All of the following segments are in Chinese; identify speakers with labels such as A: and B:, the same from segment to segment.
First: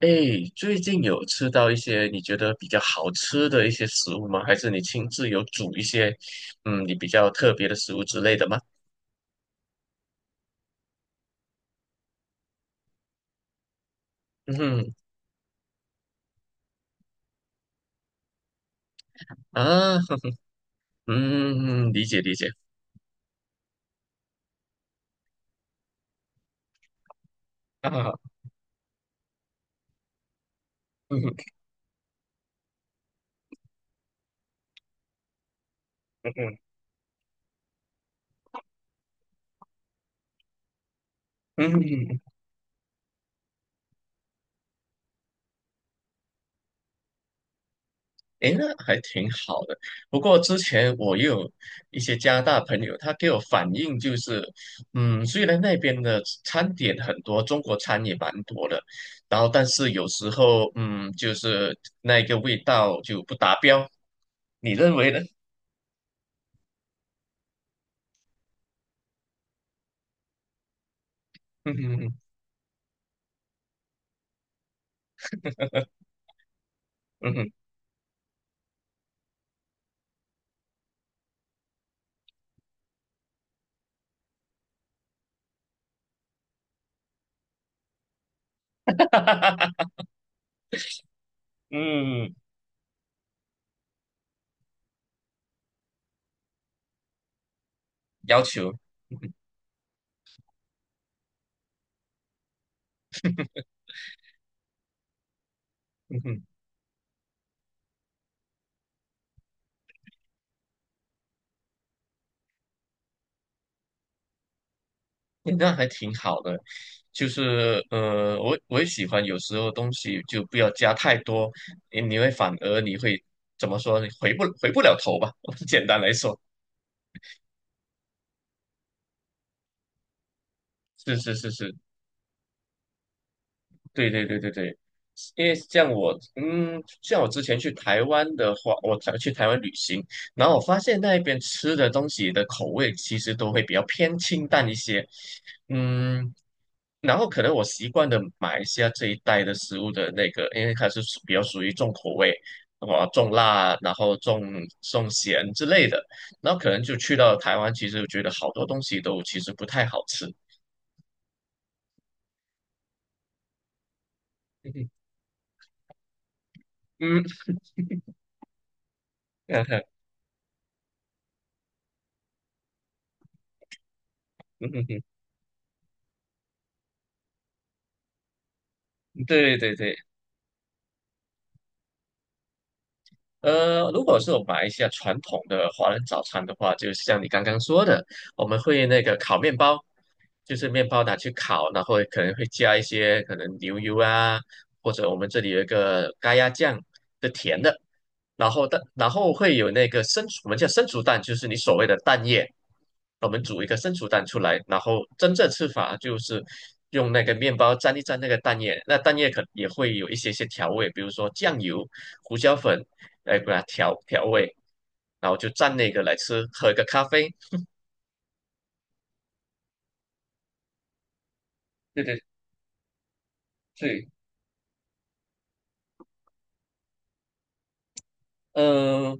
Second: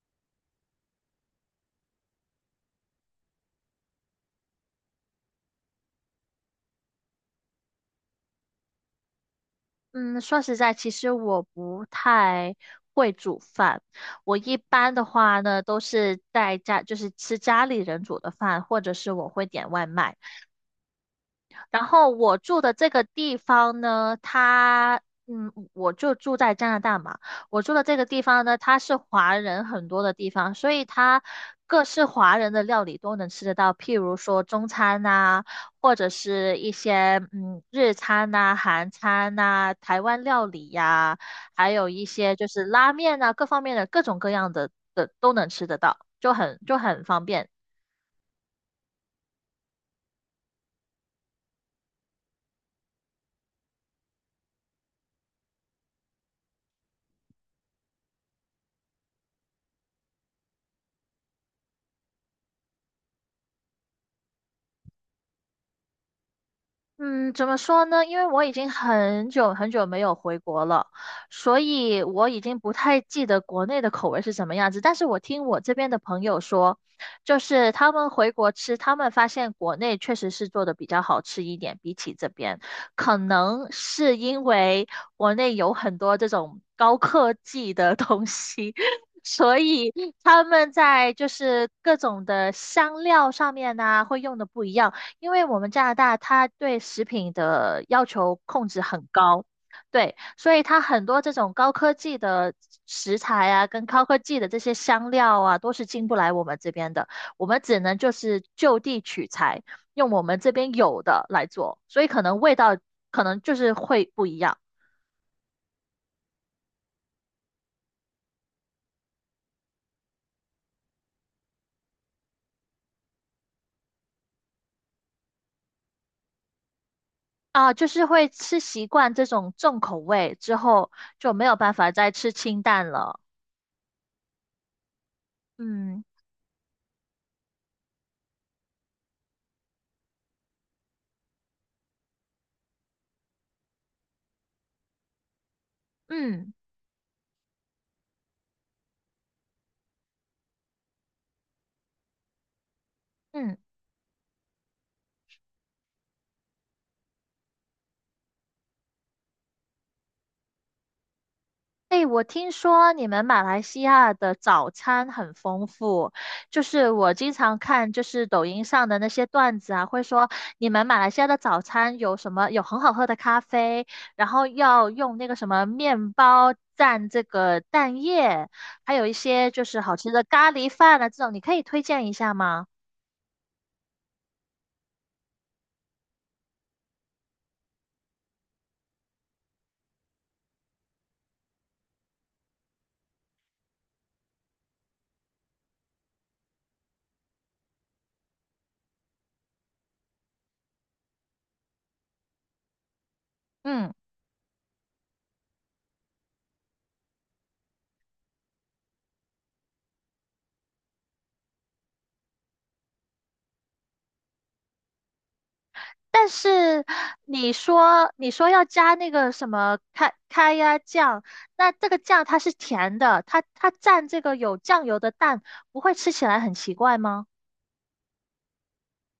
A: 哎，最近有吃到一些你觉得比较好吃的一些食物吗？还是你亲自有煮一些，你比较特别的食物之类的吗？
B: 嗯，说实在，其实我不太会煮饭。我
A: 嗯
B: 一
A: 哼。
B: 般的话呢，都是在家，就是吃家里人煮的饭，或者是我会点外
A: 啊。
B: 卖。然
A: 嗯，嗯嗯，理
B: 后
A: 解理
B: 我
A: 解。
B: 住的这个地方呢，它，我就住在加拿大嘛。我住的这个
A: 啊。
B: 地方呢，它是华人很多的地方，所以
A: 嗯
B: 它
A: 哼
B: 各式华人的料理都能吃得到，譬如说中餐呐、或者
A: 嗯
B: 是
A: 哼。
B: 一些日餐呐、韩餐呐、台湾料理呀、还有一
A: 嗯。
B: 些就是拉面呐、各方面的各种各样的都能吃得到，就很方便。
A: 诶，那还挺好的。不过之前我也有一些加拿大朋友，他给我反映就是，虽然那边的餐点很多，中国餐也蛮多的，然后但是有时候，就是那个味道就不达标。你认为呢？
B: 嗯，怎么说呢？因为我已经很久很久没有回国了，所
A: 嗯
B: 以
A: 哼
B: 我已经不太记得国内的口味是什么样子。但是我听我这边的朋友说，
A: 嗯
B: 就
A: 哼嗯哼。
B: 是他们回国吃，他们发现国内确实是做的比较好吃一点，比起这边，可能是因为国内有很多这种高科技的东西，所 以他们在就是各种
A: 嗯，
B: 的香料上面呢、会用的不一样。因为我们加拿大它对食品的要求
A: 要
B: 控
A: 求。
B: 制很 高，对，所以它很多这种高科技的食材啊，跟高科技的这些香料啊，都是进不来
A: 嗯。
B: 我们这边的，我们只能就是就地取材，用我们这边有的来做，所以可能味道可能会不一样
A: 诶，那还挺好的，就是我也喜欢有时候东西就不要加太多，你会反而你会怎么说你回不了头吧？简单来说，
B: 啊，就是会吃习惯这种重口味之后，
A: 是
B: 就
A: 是
B: 没
A: 是
B: 有
A: 是。
B: 办法再吃清淡了，
A: 对对对对对，因为像
B: 嗯
A: 我，之前去台湾的话，我才去台湾旅行，然后我发现那边吃的东西的口味其实都会比较偏清淡一些。嗯。
B: 嗯
A: 然后可能我习惯的马来西亚这一带的食物的那个，因为它是比较属于重口味。哇，重
B: 嗯。
A: 辣，然后重咸之类的，然后可能就去到台湾，其实我觉得好多东西都其实不太好吃。
B: 哎，我听说你们马来西亚的早 餐很丰富，就是我
A: 嗯。
B: 经
A: 嗯
B: 常看就是抖音上的那些段子
A: 哼。
B: 啊，会说你们马来西亚的早餐有什么，有很好喝的咖啡，然后要
A: 嗯。
B: 用那个什么面包蘸这个蛋液，还有一些
A: 对
B: 就
A: 对
B: 是
A: 对。
B: 好吃的咖喱饭啊，这种你可以推荐一下吗？
A: 如果是我们马来西亚传统的华人早餐的话，就像你刚刚说的，我们会那个烤面包，就是面包拿去烤，然后可能会加一些可能牛油啊，或者我们这里有一个咖椰酱的甜的，然后会有那个生熟，我们叫生熟蛋，就是你所谓的蛋液，我们煮一个
B: 嗯。
A: 生熟蛋出来，然后真正吃法就是用那个面包沾一沾那个蛋液，那蛋液可也会有一些些调味，比如说酱油、胡椒粉，来把它调味，然后就蘸那个来
B: 但
A: 吃，喝一个
B: 是
A: 咖啡。
B: 你说要加那个什么开开呀酱，那这个
A: 对对
B: 酱它是甜的，它
A: 对。
B: 蘸这个有酱油的蛋，不会吃起来很奇怪吗？
A: 嗯。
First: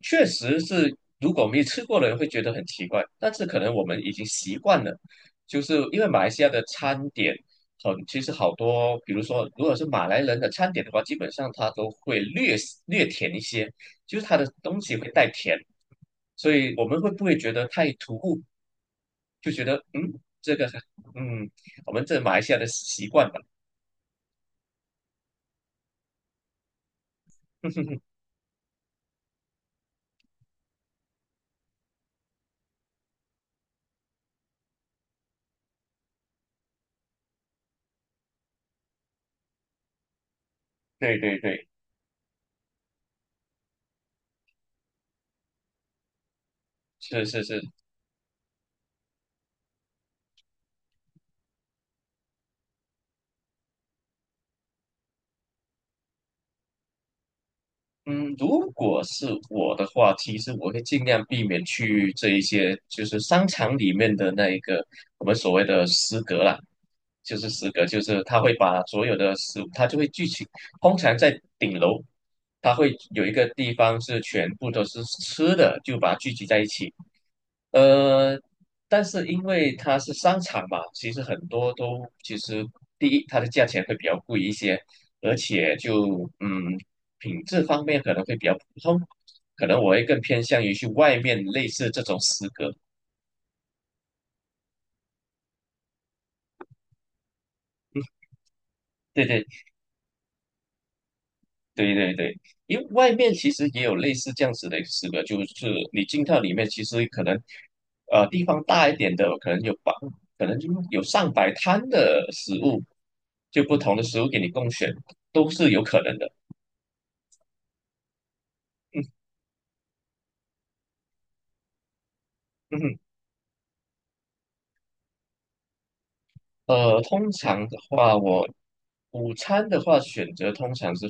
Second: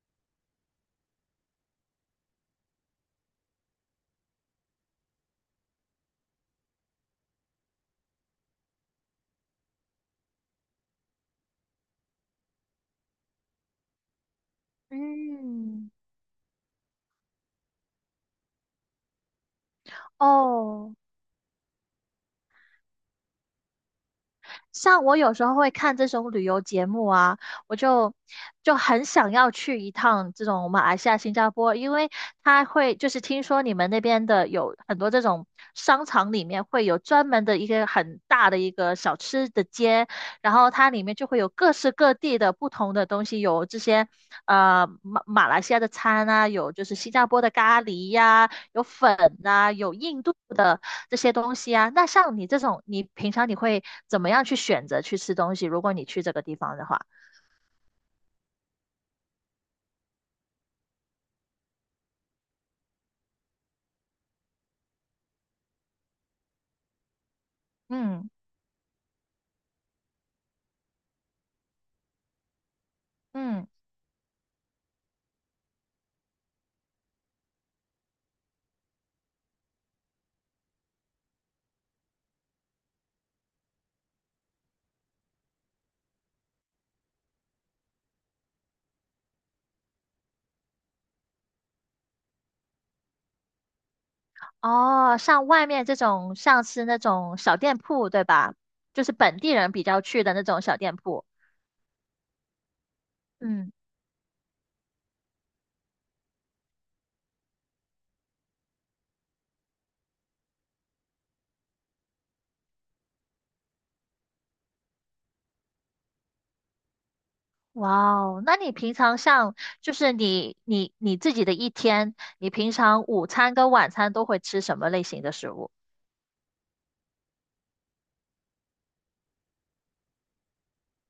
A: 确实是，如果没吃过的人会觉得很奇怪，但是可能我们已经习惯了，就是因为马来西亚的餐点很，其实好多，比如说如果是马来人的餐点的话，基本上它都会略略甜一些，就是它的东西会带甜，
B: 嗯，
A: 所以我们会不会觉得太突兀，就觉得这个
B: 哦。
A: 嗯，我们这马来西亚的习惯吧。
B: 像我有时候会看这种旅游节目啊，我 就就很想要去一趟这种马来西亚、新加坡，因为它会就是听说你们那边的有很多这种商场里面会有专门的一个很大的一个小吃的街，然后它里面
A: 对
B: 就
A: 对
B: 会有
A: 对，
B: 各式各地的不同的东西，有这些马来西亚的餐啊，有就是新
A: 是
B: 加
A: 是
B: 坡的
A: 是。
B: 咖喱呀、有粉呐、有印度的这些东西啊。那像你这种，你平常会怎么样去选择去吃东西？如果你去这个地方的话，
A: 嗯，如果是我的话，其实我会尽量避免去这一些，就是商场里面的那一个我们所谓的食阁啦，就是食阁，就是
B: 嗯
A: 他会把所有的食物，他就会聚集，通常在顶楼，他会有一个
B: 嗯，
A: 地方是全部都是吃的，就把它聚集在一起。呃，但是因为它是商场嘛，其实很多都其实第一，它的价钱会比较贵一些，而且就品质方面可能会比较普通，可能我会更偏向于去外面类似这种食阁。
B: 哦，像外面这种，像是那种小店铺，对吧？就是
A: 对
B: 本
A: 对
B: 地人比较去的那种小店铺。
A: 对对对，因为外面其实
B: 嗯，
A: 也有类似这样子的一个，就是你进到里面，其实可能地方大一点的，可能就有上百摊的食物，就不同的食物给你供选，都是有可能的。
B: 哇哦，那你平
A: 嗯
B: 常像就是你自己的一天，你平
A: 嗯。
B: 常午餐跟晚餐都会吃什么类型的食物？
A: 通常的话，我午餐的话选择通常是，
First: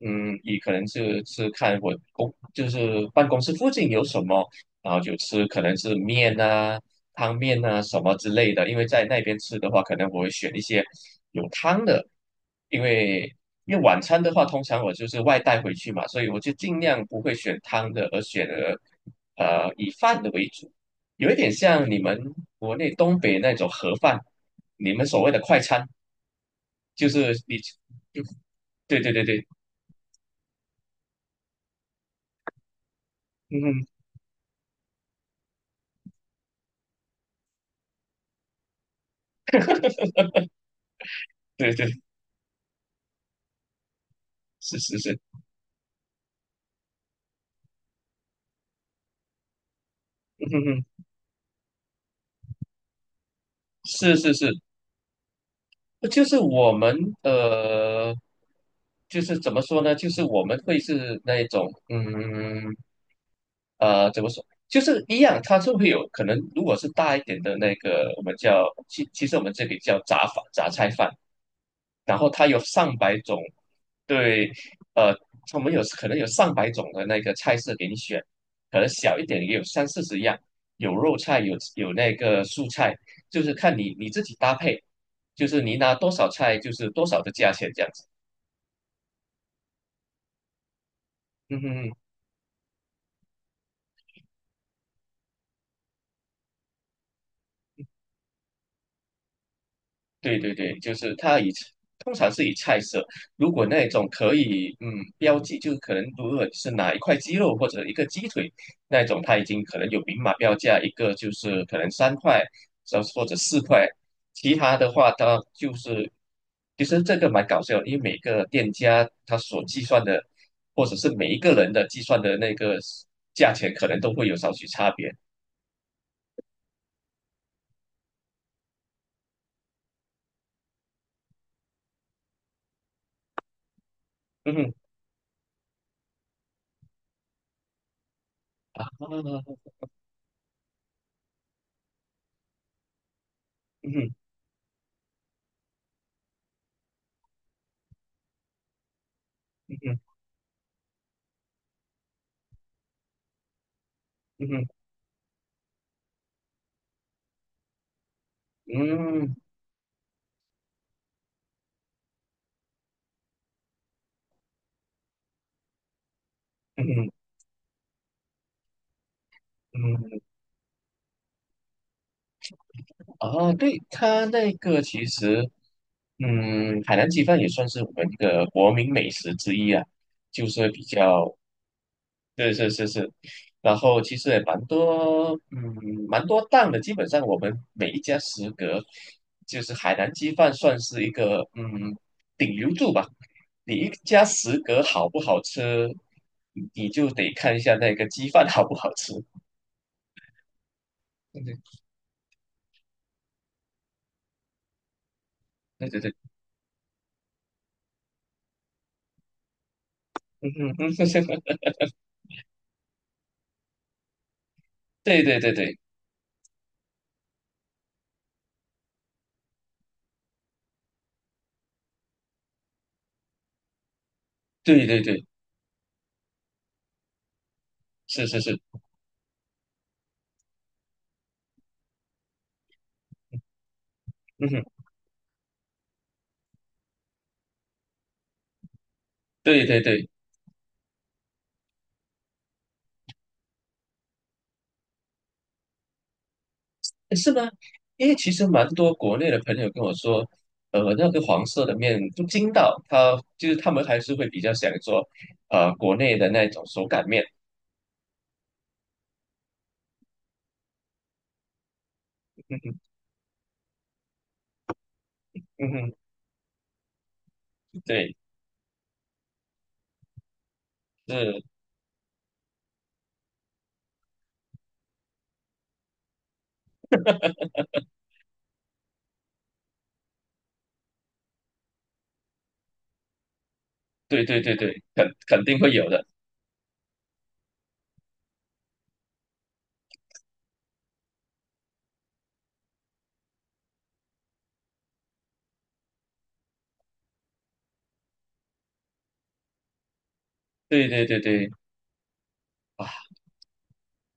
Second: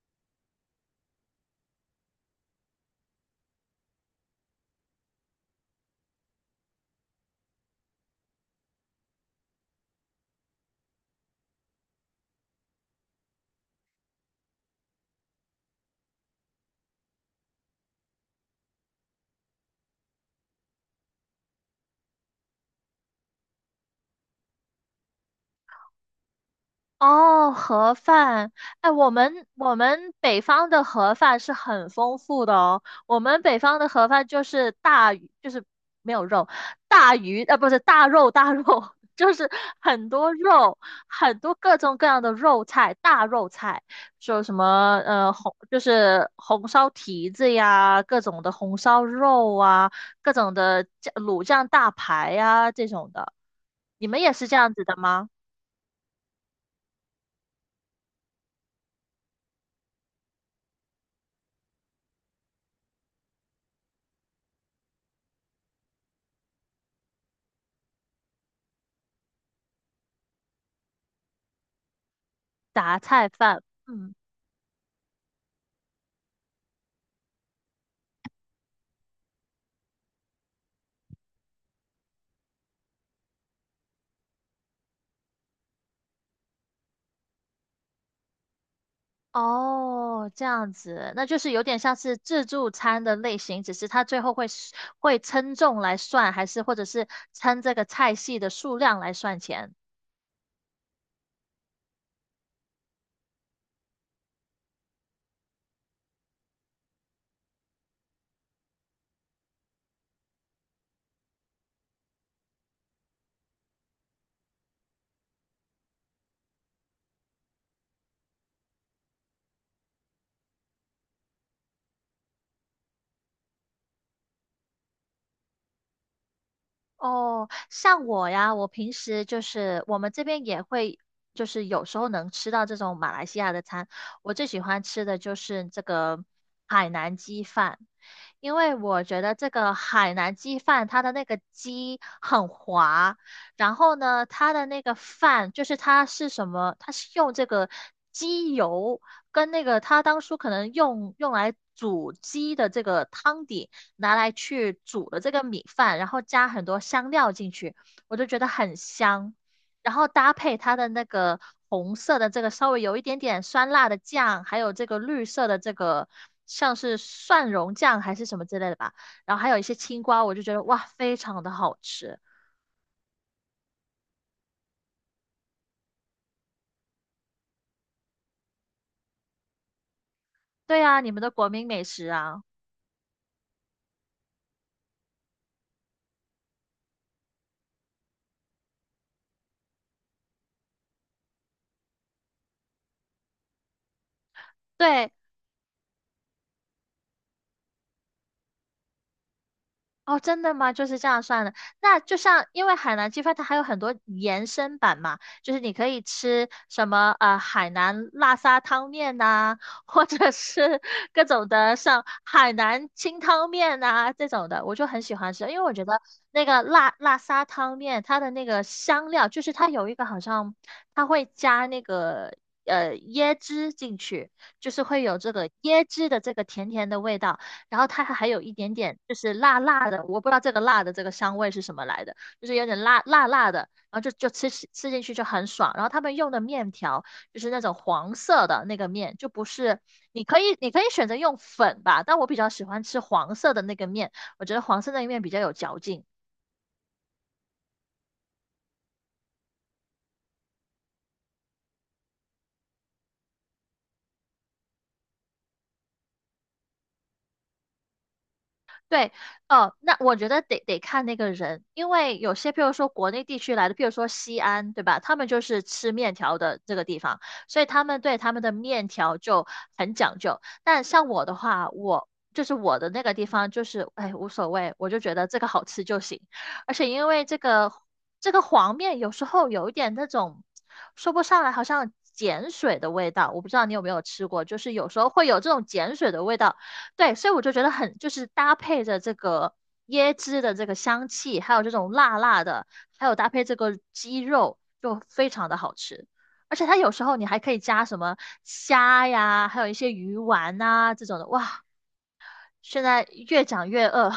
A: 以可能是看就是办公室附近有什么，然后就吃可能是面啊、汤面啊什么之类的。因为在那边吃的话，可能我会选一些有汤的，因为因为晚餐的话，通常我就是外带回去嘛，所以我就尽量不会选汤的，而选了以饭的为主，有一点像你们国内东北那种盒饭。你们所谓的快餐，就是
B: 哦，
A: 你就
B: 盒饭，哎，
A: 对
B: 我
A: 对对
B: 们
A: 对。
B: 我们北方的盒饭是很丰富的哦。我们北
A: 嗯
B: 方
A: 哼。
B: 的盒饭就是大鱼，就是没有肉，大鱼，不是大肉，大肉，就是很多肉，很多
A: 对
B: 各种
A: 对。
B: 各样的肉菜，大肉菜，说什么
A: 是是是。
B: 红，就是红烧蹄子呀，各种的红烧肉啊，各
A: 嗯
B: 种
A: 哼
B: 的
A: 哼。
B: 酱卤酱大排呀这种的。你
A: 是
B: 们
A: 是
B: 也是
A: 是。
B: 这样子的吗？
A: 就是我们呃，就是怎么说呢？就是我们会是那一种，怎么说？就是一样，它就会有可能，如果是大一点的那个，我们叫。其实我们这里叫杂菜饭，然后它有上
B: 杂
A: 百
B: 菜
A: 种。
B: 饭。嗯。
A: 对。呃，我们有可能有上百种的那个菜色给你选，可能小一点也有三四十样，有肉菜，有那个素菜，就是看你自己搭配，就是你拿多少菜就是多少的价钱这样子。
B: 哦，这样子，那就是
A: 嗯
B: 有
A: 哼
B: 点
A: 嗯
B: 像
A: 哼。
B: 是自助餐的类型，只是它最后会 会称重来算，还是或者是称这个菜系的数量来算钱。
A: 对对对，就是通常是以菜色，如果那种可以标记，就可能如果是哪一块鸡肉或者一个鸡腿那种，它已经可能有明码标价，一个就是可能三块，或者四块，其他的话它就是其实这个蛮搞笑的，因为每个店家他所计算的，或者是每一个人的计算的那个价钱，可能都会有少许差别。
B: 哦，像我呀，我平时就是我们这边也会，就是有时候能吃到这种马来西亚的餐。我最
A: 嗯
B: 喜
A: 哼。
B: 欢吃的就是这个海南鸡饭，因为
A: 啊。
B: 我觉得这
A: 嗯
B: 个海南鸡饭它的那个鸡很滑，然后
A: 哼
B: 呢，它的那个饭就是它是什么，它是用这个鸡油跟那
A: 嗯
B: 个
A: 哼
B: 它当初可能用来煮鸡的这个汤底。拿来
A: 嗯哼
B: 去煮了这个米饭，然后加很多香料进去，我就觉得
A: 嗯
B: 很香。
A: 哼
B: 然后搭配它的那个红色的这个稍微有一点点酸辣的酱，还有这个绿色的这个像
A: 嗯
B: 是
A: 哼
B: 蒜蓉酱还是什么之类的吧，然后还有一些
A: 嗯
B: 青
A: 哼。
B: 瓜，我就觉得哇，非常的好吃。
A: 哦，对，它那个其实，海南鸡饭也算是我们一个国民美食之一啊，就是
B: 对
A: 比
B: 啊，你们的
A: 较，
B: 国民美食啊。
A: 对，是是是。然后其实也蛮多，蛮多档的，基本上我们每一家食阁，就是海南鸡饭算是一个，顶流柱吧。你一家食阁好
B: 对，
A: 不好吃，你就得看一下那个鸡饭好不好吃。
B: 哦，真的吗？就是这样算的。
A: 对
B: 那就像，因为海南鸡饭它还有很多延伸版嘛，就是你可
A: 对对
B: 以
A: 对。 对。
B: 吃什么海南辣沙汤面呐、或者
A: 嗯嗯
B: 是 各种
A: 嗯。
B: 的像海南清汤面呐、这种的，我就很 喜
A: 对
B: 欢
A: 对
B: 吃，
A: 对
B: 因为我
A: 对
B: 觉得那个辣辣沙汤面它的那个香料，就是它有一个好像它会加那个椰汁进去，就是
A: 对对
B: 会有
A: 对，
B: 这个椰汁的这个甜甜的味道。然后它
A: 是
B: 还
A: 是
B: 有一
A: 是。
B: 点点就是辣辣的，我不知道这个辣的这个香味是什么来的，就是有点辣辣的，然后就
A: 嗯哼。
B: 吃进去就很爽。然后他们用的面条就是那种黄色的那个面，就不
A: 对对
B: 是
A: 对。诶，
B: 你可以选择用粉吧，但我比较喜欢吃黄色的那个面，我觉得黄色那个面比较有嚼劲。
A: 是吗？因为其实蛮多国内的朋友跟我说，那个黄色的面不筋道，他们还是会比较想做，国内的那种手擀面。
B: 对，哦，那我觉得得看那个人，因为有些，
A: 嗯
B: 譬如
A: 哼。
B: 说国内地区来的，譬如说西安，对吧？他们就是
A: 嗯
B: 吃
A: 哼。
B: 面条的这个地方，所以他们
A: 对。
B: 对他们的面条就很讲究。但像我的
A: 是。
B: 话，我就是我的那个地方，就是哎无所谓，我就觉得这个好吃就行。而且因为这个黄面有时候有一点那种说不上来，好像碱水的味道，我不知道你有没有
A: 对
B: 吃
A: 对
B: 过，
A: 对
B: 就是
A: 对，
B: 有时
A: 肯
B: 候会有
A: 肯
B: 这
A: 定
B: 种
A: 会有
B: 碱
A: 的。
B: 水的味道。对，所以我就觉得很，就是搭配着这个椰汁的这个香气，还有这种辣辣的，还有搭配这个鸡肉，就非常的好吃。而且它有时候你还可以加什么虾呀，还有一些鱼丸
A: 对
B: 啊
A: 对
B: 这
A: 对
B: 种的。
A: 对。
B: 哇，现
A: 啊。
B: 在越讲越饿，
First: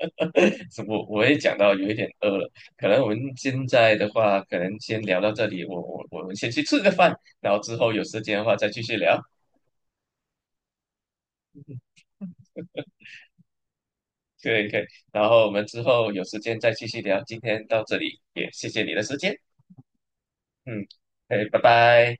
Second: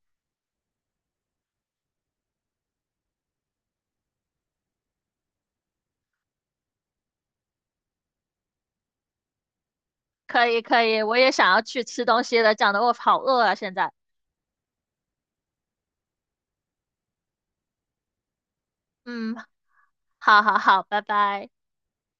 A: 是我也讲到有一点饿了，可能我们现在的话，可能先聊到这里，我们先去吃个饭，然后之后有时间的话再继续聊。
B: 可以可以，我也想要去吃东西了，讲得我好饿啊现在。
A: 可以可以。然后我们之后有时间再继续聊，今天到这里，也谢谢你的时
B: 嗯，
A: 间。
B: 好好好，
A: 嗯。
B: 拜
A: 哎，
B: 拜。
A: 拜拜。